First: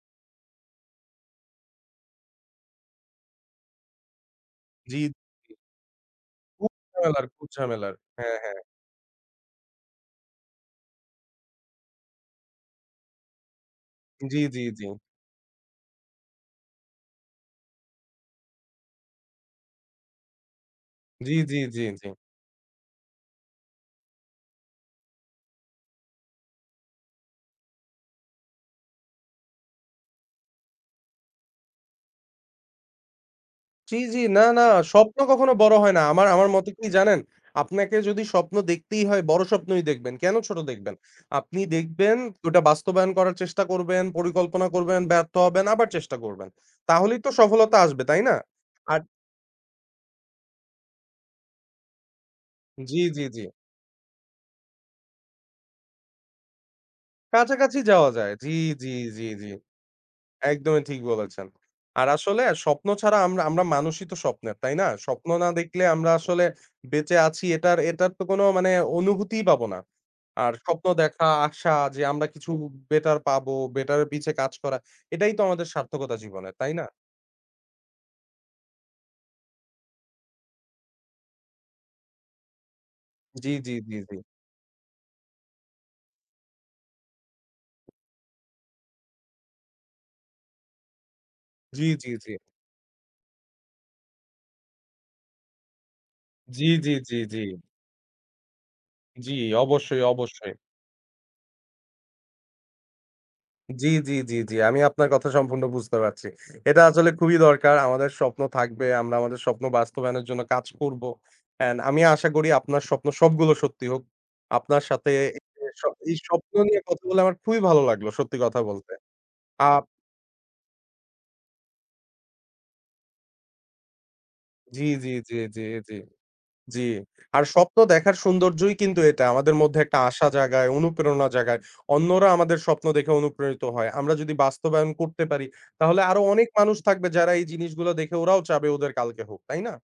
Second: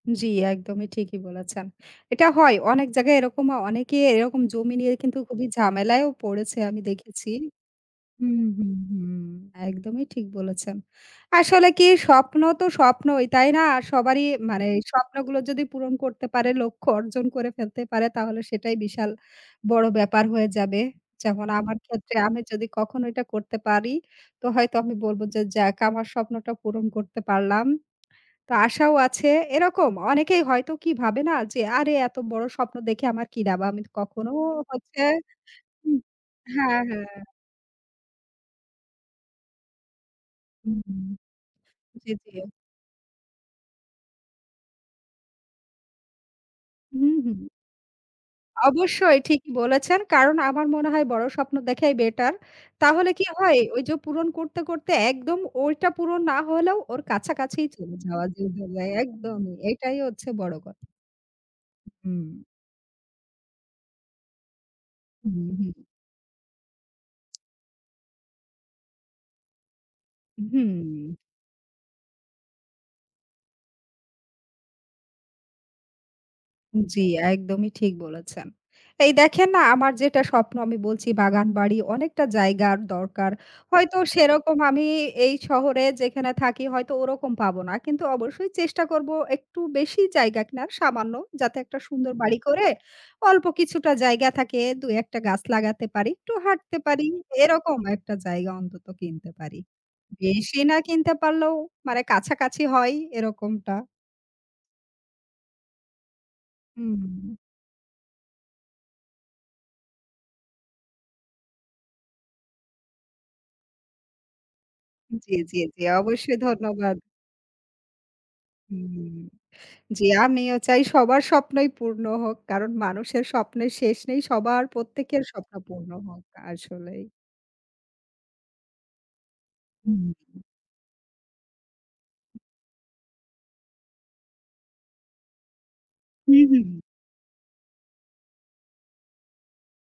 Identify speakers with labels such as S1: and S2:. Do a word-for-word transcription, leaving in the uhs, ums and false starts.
S1: জি, একদমই ঠিকই বলেছেন। এটা হয় অনেক জায়গায় এরকম অনেকে এরকম জমি নিয়ে
S2: জি,
S1: কিন্তু খুবই
S2: জি।
S1: ঝামেলায়ও পড়েছে
S2: খুব
S1: আমি
S2: ঝামেলার,
S1: দেখেছি
S2: খুব ঝামেলার হ্যাঁ,
S1: হুম,
S2: হ্যাঁ।
S1: হুম, হুম একদমই ঠিক বলেছেন। আসলে কি স্বপ্ন তো স্বপ্নই তাই না? সবারই
S2: জি, জি,
S1: মানে
S2: জি।
S1: স্বপ্নগুলো যদি পূরণ করতে পারে লক্ষ্য অর্জন করে ফেলতে পারে তাহলে সেটাই বিশাল বড়ো ব্যাপার হয়ে যাবে।
S2: জি,
S1: যেমন
S2: জি,
S1: আমার
S2: জি, জি।
S1: ক্ষেত্রে আমি যদি কখনো এটা করতে পারি, তো হয়তো আমি বলবো যে যাক আমার স্বপ্নটা পূরণ করতে পারলাম। তো আশাও আছে এরকম অনেকেই হয়তো কি ভাবে না যে, আরে এত বড় স্বপ্ন দেখে আমার কি লাভ, আমি
S2: জি, জি
S1: কখনো
S2: না, না
S1: হচ্ছে
S2: স্বপ্ন কখনো বড়
S1: উ
S2: হয় না। আমার আমার মতে
S1: হ্যাঁ,
S2: কি জানেন,
S1: হ্যাঁ।
S2: আপনাকে যদি স্বপ্ন দেখতেই হয়, বড় স্বপ্নই দেখবেন কেনো ছোট
S1: হুম, হু।
S2: দেখবেন? আপনি
S1: জি,
S2: দেখবেন
S1: জি।
S2: ওটা বাস্তবায়ন করার চেষ্টা করবেন, পরিকল্পনা করবেন, ব্যর্থ হবেন আবার চেষ্টা করবেন
S1: হুম,
S2: তাহলেই তো
S1: হুম।
S2: সফলতা আসবে তাই না? আর
S1: অবশ্যই ঠিকই বলেছেন ,কারন আমার মনে হয় বড় স্বপ্ন দেখাই বেটার।
S2: জি,
S1: তাহলে
S2: জি,
S1: কি
S2: জি।
S1: হয় ওই যে পূরন করতে, করতে একদম ওইটা পুরন না হলেও ওর কাছাকাছি
S2: কাছাকাছি
S1: চলে
S2: যাওয়া
S1: যাওয়া
S2: যায়, জি,
S1: যায়। হলেও
S2: জি, জি, জি।
S1: একদমই এটাই হচ্ছে বড়
S2: একদমই
S1: কথা।
S2: ঠিক বলেছেন আর
S1: হুম।
S2: আসলে স্বপ্ন ছাড়া আমরা আমরা মানুষই তো স্বপ্নের তাই না? স্বপ্ন না
S1: হুম, হুম।
S2: দেখলে আমরা আসলে বেঁচে আছি এটার এটার তো কোনো মানে অনুভূতিই পাবো না। আর স্বপ্ন
S1: হুম।
S2: দেখা, আশা যে আমরা কিছু বে বেটার পাবো, বেটার পিছে কাজ করা এটাই তো আমাদের সার্থকতা জীবনের তাই না?
S1: জি, একদমই ঠিক বলেছেন এই দেখেন না আমার যেটা স্বপ্ন আমি বলছি বাগানবাড়ি অনেকটা জায়গার দরকার,
S2: জি, জি, জি,
S1: হয়তো
S2: জি।
S1: সেরকম আমি এই শহরে যেখানে থাকি, হয়তো ওরকম পাবো না কিন্তু অবশ্যই চেষ্টা করব একটু বেশি জায়গা কেনার সামান্য। যাতে একটা
S2: জি, জি,
S1: সুন্দর
S2: জি।
S1: বাড়ি করে অল্প কিছুটা জায়গা থাকে দু এক টা গাছ লাগাতে পারি একটু
S2: জি,
S1: হাঁটতে
S2: জি,
S1: পারি
S2: জি, জি।
S1: এরকম একটা জায়গা অন্তত কিনতে
S2: জি,
S1: পারি।
S2: অবশ্যই, অবশ্যই।
S1: বেশি না কিনতে পারলেও মানে কাছাকাছি হয় এরকমটা।
S2: জি, জি, জি, জি আমি আপনার কথা সম্পূর্ণ বুঝতে পারছি। এটা আসলে খুবই
S1: হুম।
S2: দরকার আমাদের স্বপ্ন থাকবে আমরা আমাদের স্বপ্ন বাস্তবায়নের জন্য কাজ করব, অ্যান্ড আমি আশা করি আপনার স্বপ্ন সবগুলো সত্যি হোক। আপনার সাথে
S1: জি, জি, জি,
S2: এই
S1: অবশ্যই
S2: স্বপ্ন নিয়ে
S1: ধন্যবাদ।
S2: কথা বলে আমার খুবই ভালো লাগলো সত্যি কথা বলতে।
S1: হুম,
S2: আ
S1: জি, আমিও চাই সবার স্বপ্নই পূর্ণ হোক কারণ মানুষের স্বপ্নের শেষ নেই সবার
S2: জি, জি,
S1: প্রত্যেকের
S2: জি,
S1: স্বপ্ন
S2: জি,
S1: পূর্ণ
S2: জি,
S1: হোক,
S2: জি
S1: আসলেই।
S2: আর স্বপ্ন দেখার সৌন্দর্যই কিন্তু এটা আমাদের মধ্যে একটা
S1: হুম,
S2: আশা
S1: হুম।
S2: জাগায়, অনুপ্রেরণা জাগায়। অন্যরা আমাদের স্বপ্ন দেখে অনুপ্রেরিত হয় আমরা যদি বাস্তবায়ন করতে পারি তাহলে আরো
S1: হুম,
S2: অনেক
S1: হু,
S2: মানুষ
S1: হুম।
S2: থাকবে যারা এই জিনিসগুলো দেখে ওরাও চাবে ওদের কালকে হোক তাই না?